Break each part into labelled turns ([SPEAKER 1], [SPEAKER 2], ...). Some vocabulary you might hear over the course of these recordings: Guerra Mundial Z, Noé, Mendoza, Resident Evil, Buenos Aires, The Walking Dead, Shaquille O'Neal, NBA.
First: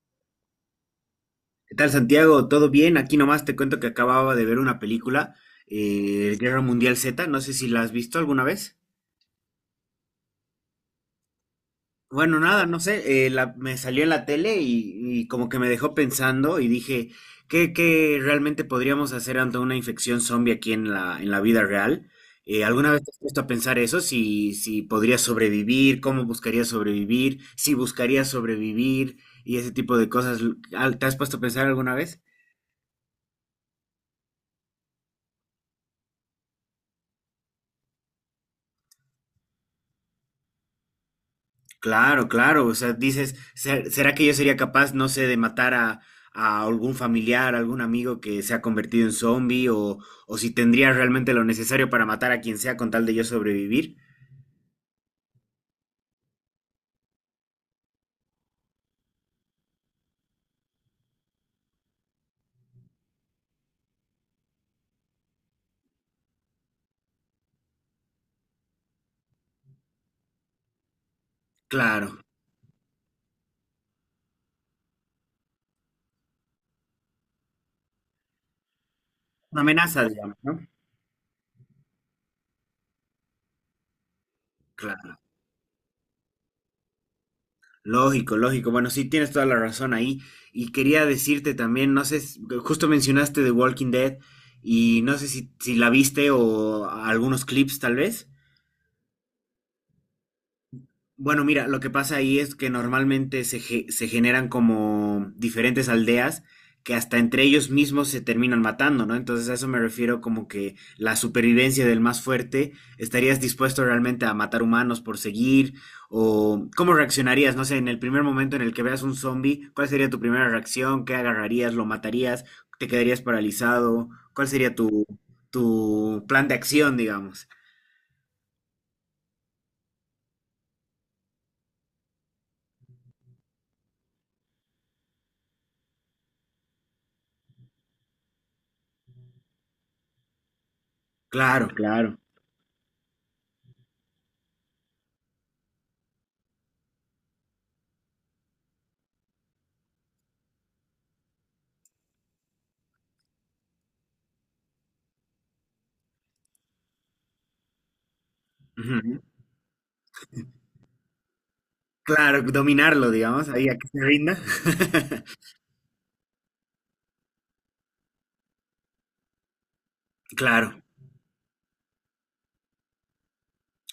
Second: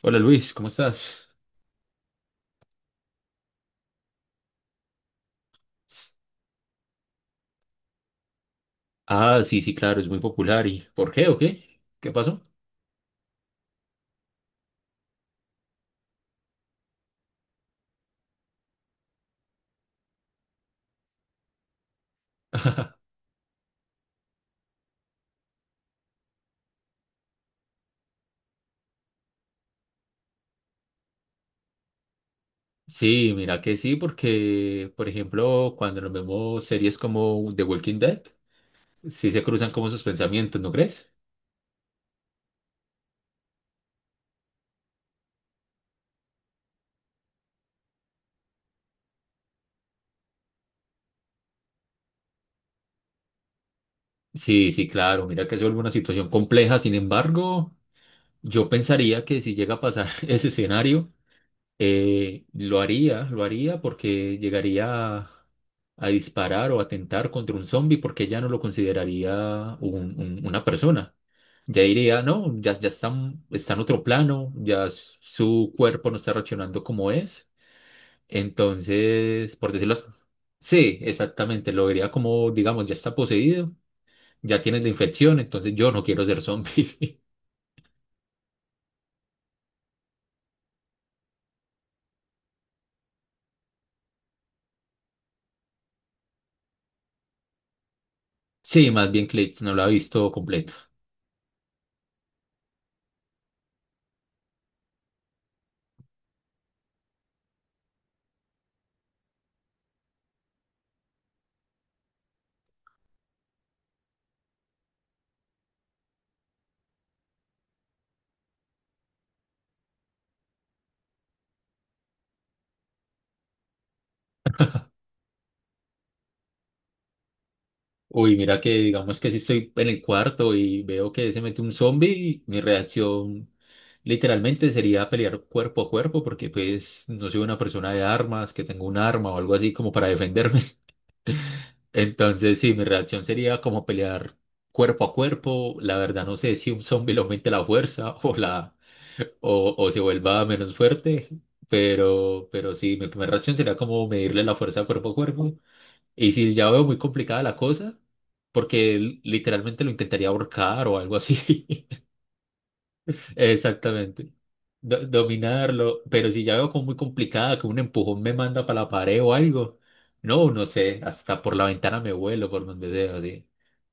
[SPEAKER 1] Hola Luis, ¿cómo estás?
[SPEAKER 2] ¿Qué tal, Santiago? ¿Todo bien? Aquí nomás te cuento que acababa de ver una película, Guerra Mundial Z, no sé si la has visto alguna vez.
[SPEAKER 1] Ah, sí, sí, claro, es muy popular. ¿Y por qué o qué? ¿Qué
[SPEAKER 2] Bueno,
[SPEAKER 1] pasó?
[SPEAKER 2] nada, no sé, me salió en la tele y como que me dejó pensando y dije, ¿qué realmente podríamos hacer ante una infección zombie aquí en la vida real? ¿Alguna vez te has puesto a pensar eso? ¿Si podrías sobrevivir, cómo buscarías sobrevivir, si buscarías sobrevivir y ese tipo de cosas, ¿te has puesto a pensar alguna vez?
[SPEAKER 1] Sí, mira que sí, porque, por ejemplo, cuando nos vemos series como The Walking Dead, sí se cruzan como sus pensamientos, ¿no crees?
[SPEAKER 2] Claro, claro, o sea, dices, ¿será que yo sería capaz, no sé, de matar a algún familiar, algún amigo que se ha convertido en zombie o si tendría realmente lo necesario para matar a quien sea con tal de yo sobrevivir?
[SPEAKER 1] Sí, sí, claro, mira que es una situación compleja. Sin embargo, yo pensaría que si llega a pasar ese escenario, lo haría porque llegaría a disparar o atentar contra un zombie porque ya no lo consideraría una persona. Ya
[SPEAKER 2] Claro,
[SPEAKER 1] diría, no, ya, ya están, está en otro plano, su cuerpo no está reaccionando como es. Entonces,
[SPEAKER 2] una
[SPEAKER 1] por decirlo así,
[SPEAKER 2] amenaza, digamos, ¿no?
[SPEAKER 1] sí, exactamente, lo vería como, digamos, ya está poseído, ya tienes la
[SPEAKER 2] Claro,
[SPEAKER 1] infección, entonces yo no quiero ser zombie.
[SPEAKER 2] lógico, lógico. Bueno, sí, tienes toda la razón ahí. Y quería decirte también, no sé, justo mencionaste The Walking Dead y no sé si la viste o algunos clips tal vez.
[SPEAKER 1] Sí, más bien Clits no lo ha visto completo.
[SPEAKER 2] Bueno, mira, lo que pasa ahí es que normalmente se generan como diferentes aldeas que hasta entre ellos mismos se terminan matando, ¿no? Entonces a eso me refiero como que la supervivencia del más fuerte, ¿estarías dispuesto realmente a matar humanos por seguir? ¿O cómo reaccionarías? No sé, en el primer momento en el que veas un zombie, ¿cuál sería tu primera reacción? ¿Qué agarrarías? ¿Lo matarías? ¿Te quedarías paralizado? ¿Cuál sería tu plan de acción, digamos?
[SPEAKER 1] Uy, mira que digamos que si estoy en el cuarto y veo que se mete un zombie, mi reacción literalmente sería pelear cuerpo a cuerpo porque pues no soy una persona de armas, que tengo un arma o algo así como para defenderme.
[SPEAKER 2] Claro, claro.
[SPEAKER 1] Entonces sí, mi reacción sería como pelear cuerpo a cuerpo. La verdad no sé si un zombie le aumente la fuerza o se vuelva menos fuerte, pero sí, mi primera reacción sería como medirle la fuerza cuerpo a cuerpo. Y si ya veo muy complicada la cosa, porque
[SPEAKER 2] Ujú.
[SPEAKER 1] literalmente lo intentaría ahorcar o algo así.
[SPEAKER 2] Claro, dominarlo, digamos, ahí a que se
[SPEAKER 1] Exactamente.
[SPEAKER 2] rinda.
[SPEAKER 1] Dominarlo. Pero si ya veo como muy complicada, que un empujón me manda para la pared o algo. No, no
[SPEAKER 2] Claro,
[SPEAKER 1] sé. Hasta por la ventana me vuelo, por donde sea, así.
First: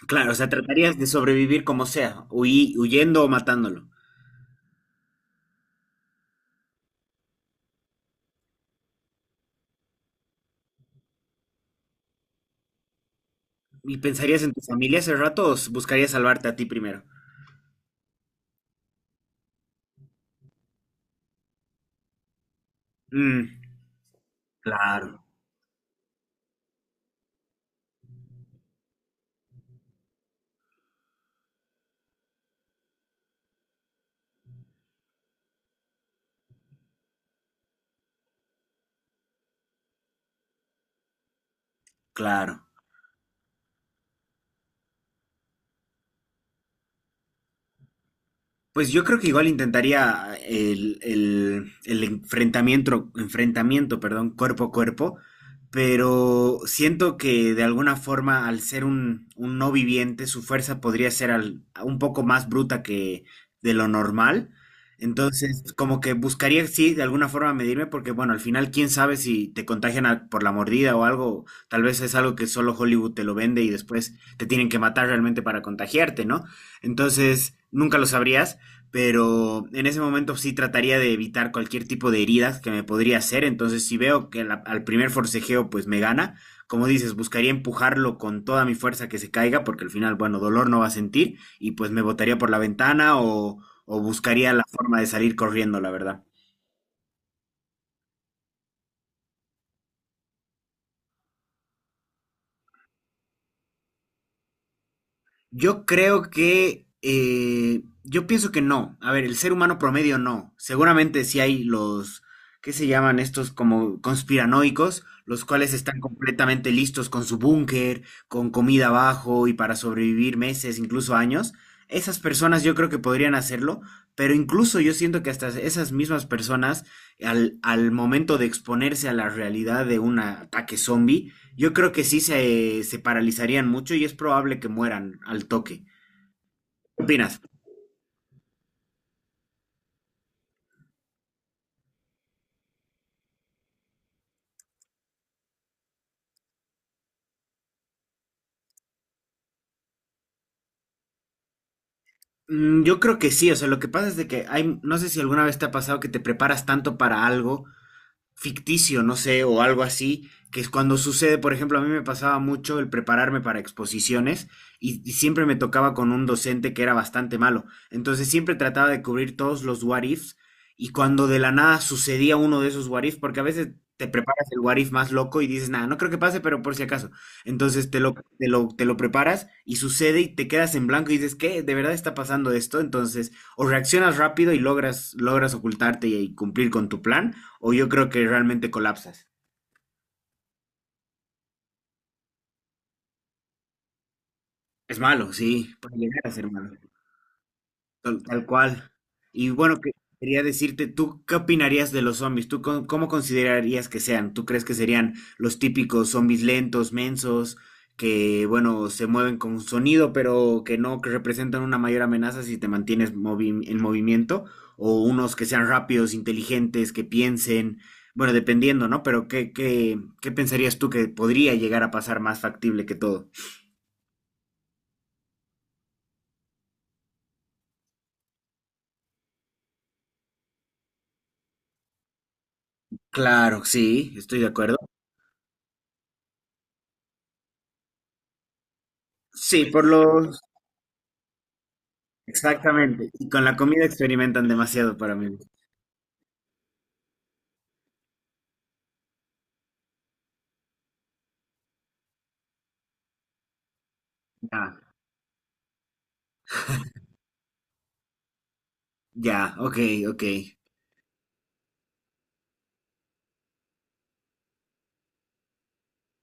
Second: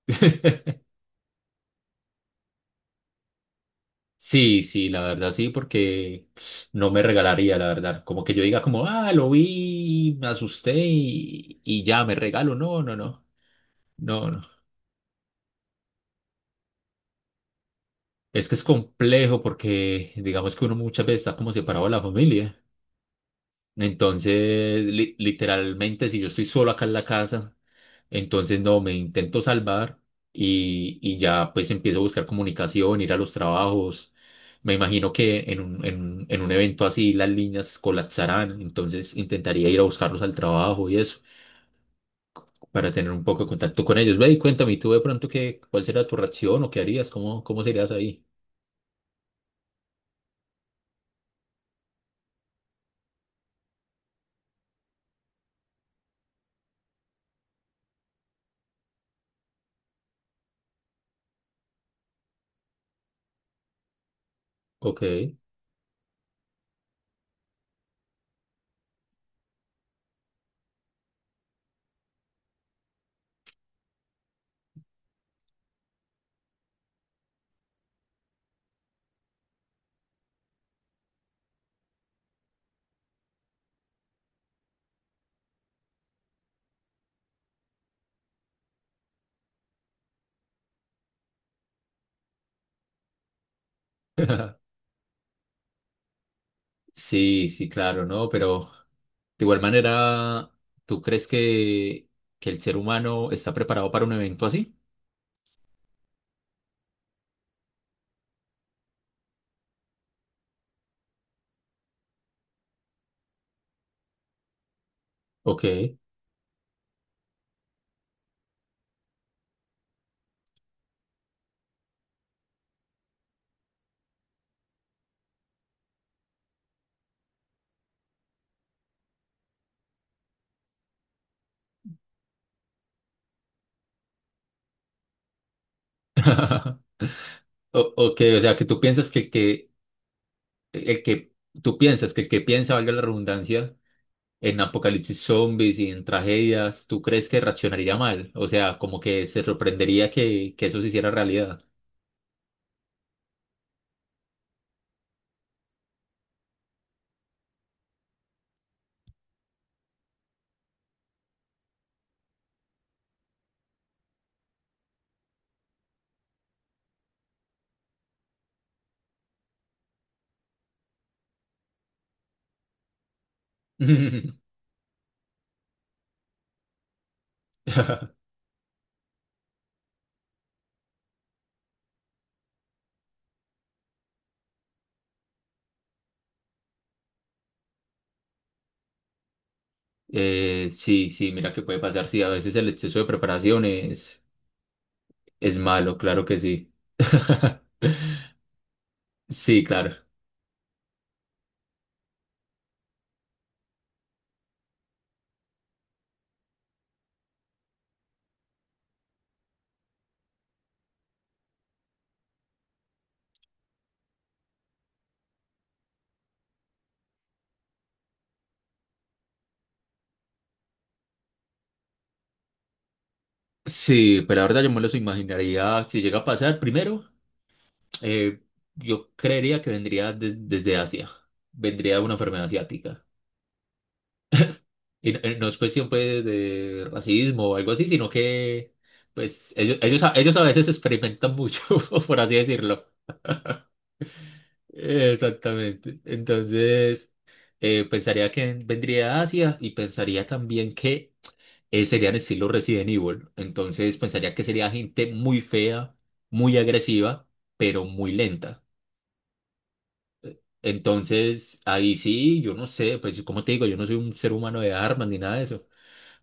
[SPEAKER 2] claro, o sea, tratarías de sobrevivir como sea, huyendo o matándolo.
[SPEAKER 1] Sí, sí, la verdad sí, porque no me regalaría, la verdad. Como que yo diga como, ah, lo vi, me asusté y ya me regalo. No, no, no.
[SPEAKER 2] ¿Y
[SPEAKER 1] No, no.
[SPEAKER 2] pensarías en tu familia ese rato o buscarías salvarte a ti primero?
[SPEAKER 1] Es que es complejo porque digamos que uno muchas veces está como separado de la familia.
[SPEAKER 2] Mm,
[SPEAKER 1] Entonces,
[SPEAKER 2] claro,
[SPEAKER 1] literalmente, si yo estoy solo acá en la casa, entonces no, me intento salvar y ya pues empiezo a buscar comunicación, ir a los trabajos. Me imagino que en un evento así las líneas colapsarán, entonces intentaría ir a buscarlos al trabajo y eso,
[SPEAKER 2] claro.
[SPEAKER 1] para tener un poco de contacto con ellos. Ve y cuéntame, ¿y tú de pronto qué, cuál será tu reacción o qué harías? ¿Cómo, cómo serías ahí?
[SPEAKER 2] Pues yo creo que igual intentaría el enfrentamiento, enfrentamiento, perdón, cuerpo a cuerpo, pero siento que de alguna forma al ser un no viviente, su fuerza podría ser un poco más bruta que de lo normal.
[SPEAKER 1] Ok.
[SPEAKER 2] Entonces, como que buscaría, sí, de alguna forma medirme, porque bueno, al final, quién sabe si te contagian por la mordida o algo, tal vez es algo que solo Hollywood te lo vende y después te tienen que matar realmente para contagiarte, ¿no? Entonces, nunca lo sabrías, pero en ese momento sí trataría de evitar cualquier tipo de heridas que me podría hacer, entonces si veo que al primer forcejeo pues me gana, como dices, buscaría empujarlo con toda mi fuerza que se caiga, porque al final, bueno, dolor no va a sentir, y pues me botaría por la ventana o buscaría la forma de salir corriendo, la verdad.
[SPEAKER 1] Sí, sí, claro, ¿no? Pero de igual manera, ¿tú crees que el ser humano está preparado para un evento así?
[SPEAKER 2] Yo creo que, yo pienso que no. A ver, el ser humano promedio no. Seguramente sí hay ¿qué se llaman estos como conspiranoicos? Los cuales
[SPEAKER 1] Ok.
[SPEAKER 2] están completamente listos con su búnker, con comida abajo y para sobrevivir meses, incluso años. Esas personas yo creo que podrían hacerlo, pero incluso yo siento que hasta esas mismas personas, al momento de exponerse a la realidad de un ataque zombie, yo creo que sí se paralizarían mucho y es probable que mueran al toque. ¿Qué opinas?
[SPEAKER 1] O, ok, o sea, que tú piensas que el que, tú piensas que el que piensa, valga la redundancia, en apocalipsis zombies y en tragedias, ¿tú crees que reaccionaría mal? O sea, como que se sorprendería que eso se hiciera realidad.
[SPEAKER 2] Mm, yo creo que sí, o sea, lo que pasa es de que hay, no sé si alguna vez te ha pasado que te preparas tanto para algo ficticio, no sé, o algo así, que es cuando sucede, por ejemplo, a mí me pasaba mucho el prepararme para exposiciones y siempre me tocaba con un docente que era bastante malo. Entonces siempre trataba de cubrir todos los what ifs y cuando de la nada sucedía uno de esos what ifs, porque a veces te preparas el what if más loco y dices, nada, no creo que pase, pero por si acaso. Entonces te lo preparas y sucede y te quedas en blanco y dices, ¿qué? ¿De verdad está pasando esto? Entonces, o reaccionas rápido y logras ocultarte y cumplir con tu plan o yo creo que realmente colapsas.
[SPEAKER 1] Sí, sí, mira que puede pasar, sí, a veces el exceso de preparaciones.
[SPEAKER 2] Es malo,
[SPEAKER 1] Es
[SPEAKER 2] sí,
[SPEAKER 1] malo,
[SPEAKER 2] puede llegar
[SPEAKER 1] claro
[SPEAKER 2] a
[SPEAKER 1] que
[SPEAKER 2] ser malo,
[SPEAKER 1] sí.
[SPEAKER 2] tal cual. Y
[SPEAKER 1] Sí,
[SPEAKER 2] bueno,
[SPEAKER 1] claro.
[SPEAKER 2] quería decirte, ¿tú qué opinarías de los zombies? ¿Tú cómo considerarías que sean? ¿Tú crees que serían los típicos zombies lentos, mensos, que, bueno, se mueven con sonido, pero que no que representan una mayor amenaza si te mantienes en movimiento? ¿O unos que sean rápidos, inteligentes, que piensen? Bueno, dependiendo, ¿no? Pero ¿qué pensarías tú que podría llegar a pasar más factible que todo?
[SPEAKER 1] Sí, pero la verdad yo me los imaginaría si llega a pasar. Primero, eh, yo creería que vendría desde Asia. Vendría una enfermedad asiática.
[SPEAKER 2] Claro, sí, estoy de acuerdo.
[SPEAKER 1] Y no, no es cuestión pues de racismo o algo así, sino que pues
[SPEAKER 2] Sí, por
[SPEAKER 1] ellos
[SPEAKER 2] los...
[SPEAKER 1] a veces experimentan mucho, por así decirlo.
[SPEAKER 2] Exactamente. Y con la comida experimentan demasiado para mí.
[SPEAKER 1] Exactamente. Entonces, pensaría que vendría de Asia y pensaría también que serían estilo Resident Evil. Entonces pensaría que sería
[SPEAKER 2] Ya,
[SPEAKER 1] gente muy fea, muy agresiva, pero muy lenta.
[SPEAKER 2] ya, ok, ok.
[SPEAKER 1] Entonces ahí sí, yo no sé, pues como te digo, yo no soy un ser humano de armas ni nada de eso.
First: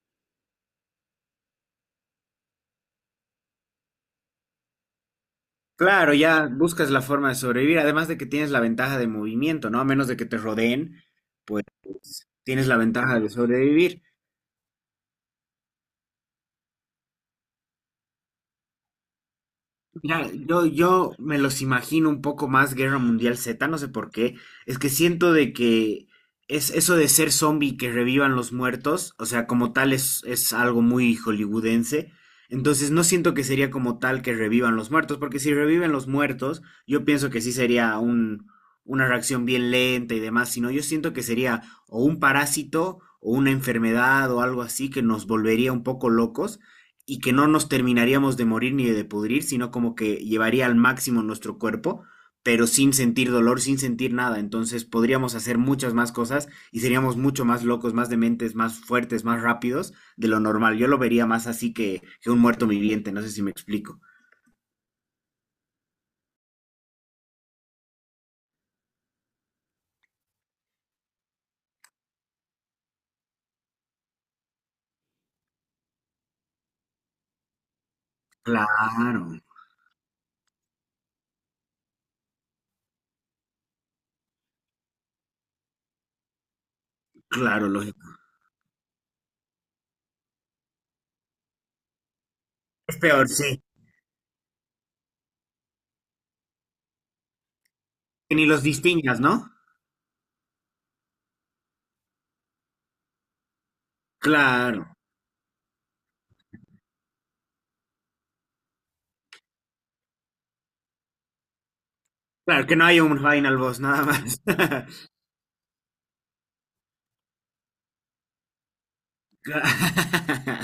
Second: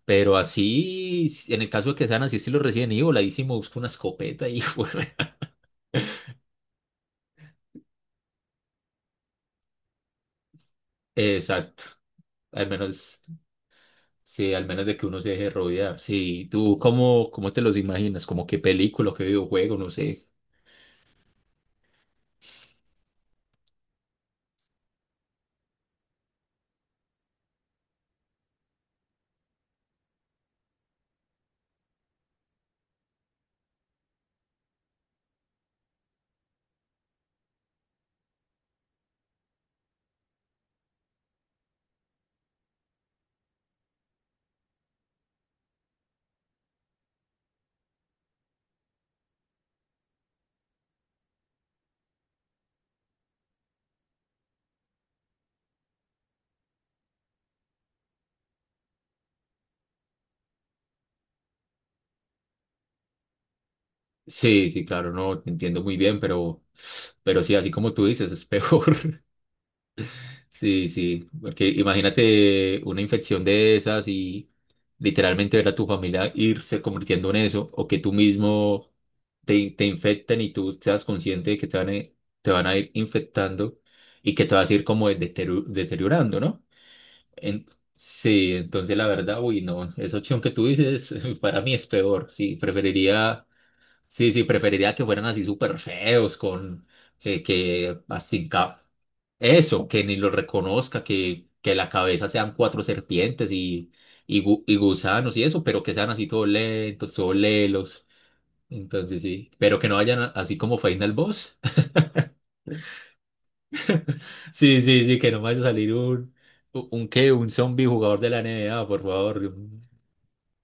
[SPEAKER 1] Pero así, en el caso de que sean así estilo Resident Evil, ahí sí me busco una escopeta y bueno.
[SPEAKER 2] Claro, ya buscas la forma de sobrevivir, además de que tienes la ventaja de movimiento, ¿no? A menos de que te rodeen, pues
[SPEAKER 1] Exacto. Al
[SPEAKER 2] tienes la ventaja
[SPEAKER 1] menos,
[SPEAKER 2] de sobrevivir.
[SPEAKER 1] sí, al menos de que uno se deje rodear. Sí, ¿tú cómo, cómo te los imaginas? ¿Como qué película, qué videojuego? No
[SPEAKER 2] Mira,
[SPEAKER 1] sé.
[SPEAKER 2] yo me los imagino un poco más Guerra Mundial Z, no sé por qué. Es que siento de que es eso de ser zombie que revivan los muertos, o sea, como tal es algo muy hollywoodense. Entonces no siento que sería como tal que revivan los muertos, porque si reviven los muertos, yo pienso que sí sería una reacción bien lenta y demás, sino yo siento que sería o un parásito o una enfermedad o algo así que nos volvería un poco locos y que no nos terminaríamos de morir ni de pudrir, sino como que llevaría al máximo nuestro cuerpo, pero sin sentir dolor, sin sentir nada. Entonces podríamos hacer muchas más cosas y seríamos mucho más locos, más dementes, más fuertes, más rápidos de lo normal. Yo lo vería más así que un muerto viviente, no sé si me explico.
[SPEAKER 1] Sí, sí, claro, no, te entiendo muy bien, pero sí, así como tú dices, es peor. Sí, sí, porque imagínate una infección de esas y literalmente ver a tu familia irse convirtiendo en eso, o que tú mismo
[SPEAKER 2] Claro,
[SPEAKER 1] te infecten y tú seas consciente de que te van a ir infectando y que te vas a ir como deteriorando, ¿no? En-
[SPEAKER 2] claro, lógico.
[SPEAKER 1] sí, entonces la verdad, uy, no, esa opción que tú dices para mí es peor, sí,
[SPEAKER 2] Es peor,
[SPEAKER 1] preferiría.
[SPEAKER 2] sí.
[SPEAKER 1] Sí, sí, preferiría que fueran así súper feos, con que, que
[SPEAKER 2] Que ni
[SPEAKER 1] así,
[SPEAKER 2] los
[SPEAKER 1] ca-
[SPEAKER 2] distingas, ¿no?
[SPEAKER 1] eso, que ni los reconozca, que la cabeza sean cuatro serpientes y, y
[SPEAKER 2] Claro.
[SPEAKER 1] gusanos y eso, pero que sean así todos lentos, todos lelos. Entonces sí, pero que no vayan a- así como Final Boss.
[SPEAKER 2] Claro, que no hay un final boss, nada más.
[SPEAKER 1] Sí, sí, sí, que no vaya a salir un zombie jugador de la NBA, por favor.
[SPEAKER 2] Claro.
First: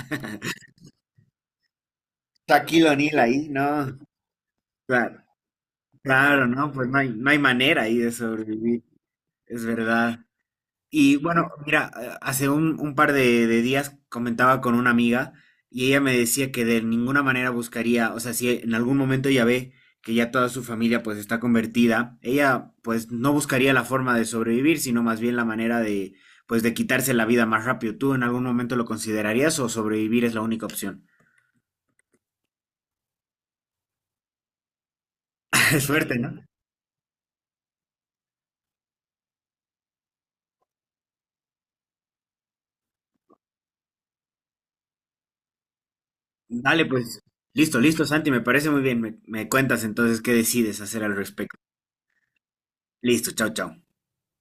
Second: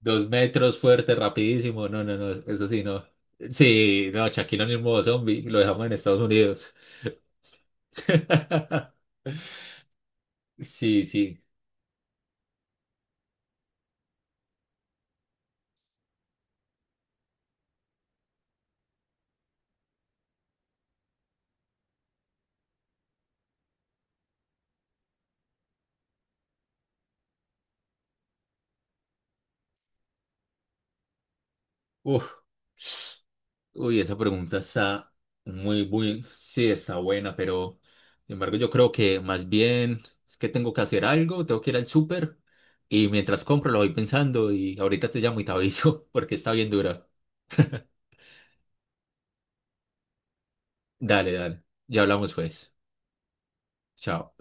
[SPEAKER 1] Dos metros fuerte, rapidísimo. No, no, no, eso sí,
[SPEAKER 2] Shaquille
[SPEAKER 1] no.
[SPEAKER 2] O'Neal ahí, no.
[SPEAKER 1] Sí, no, Shaquille O'Neal modo
[SPEAKER 2] Claro.
[SPEAKER 1] zombie, lo dejamos en Estados
[SPEAKER 2] Claro, no,
[SPEAKER 1] Unidos.
[SPEAKER 2] no hay manera ahí de sobrevivir, es verdad.
[SPEAKER 1] Sí,
[SPEAKER 2] Y
[SPEAKER 1] sí.
[SPEAKER 2] bueno, mira, hace un par de días comentaba con una amiga y ella me decía que de ninguna manera buscaría, o sea, si en algún momento ella ve que ya toda su familia pues está convertida, ella pues no buscaría la forma de sobrevivir, sino más bien la manera de pues de quitarse la vida más rápido. ¿Tú en algún momento lo considerarías o sobrevivir es la única opción?
[SPEAKER 1] Uf. Uy, esa pregunta está muy,
[SPEAKER 2] Suerte,
[SPEAKER 1] muy,
[SPEAKER 2] ¿no?
[SPEAKER 1] sí, está buena, pero sin embargo yo creo que más bien es que tengo que hacer algo, tengo que ir al súper y mientras compro lo voy pensando y ahorita te llamo y te aviso porque está bien
[SPEAKER 2] Dale,
[SPEAKER 1] dura.
[SPEAKER 2] pues. Listo, listo, Santi, me parece muy bien. Me cuentas entonces qué decides hacer al
[SPEAKER 1] Dale,
[SPEAKER 2] respecto.
[SPEAKER 1] dale. Ya hablamos pues.
[SPEAKER 2] Listo, chao, chao.
[SPEAKER 1] Chao.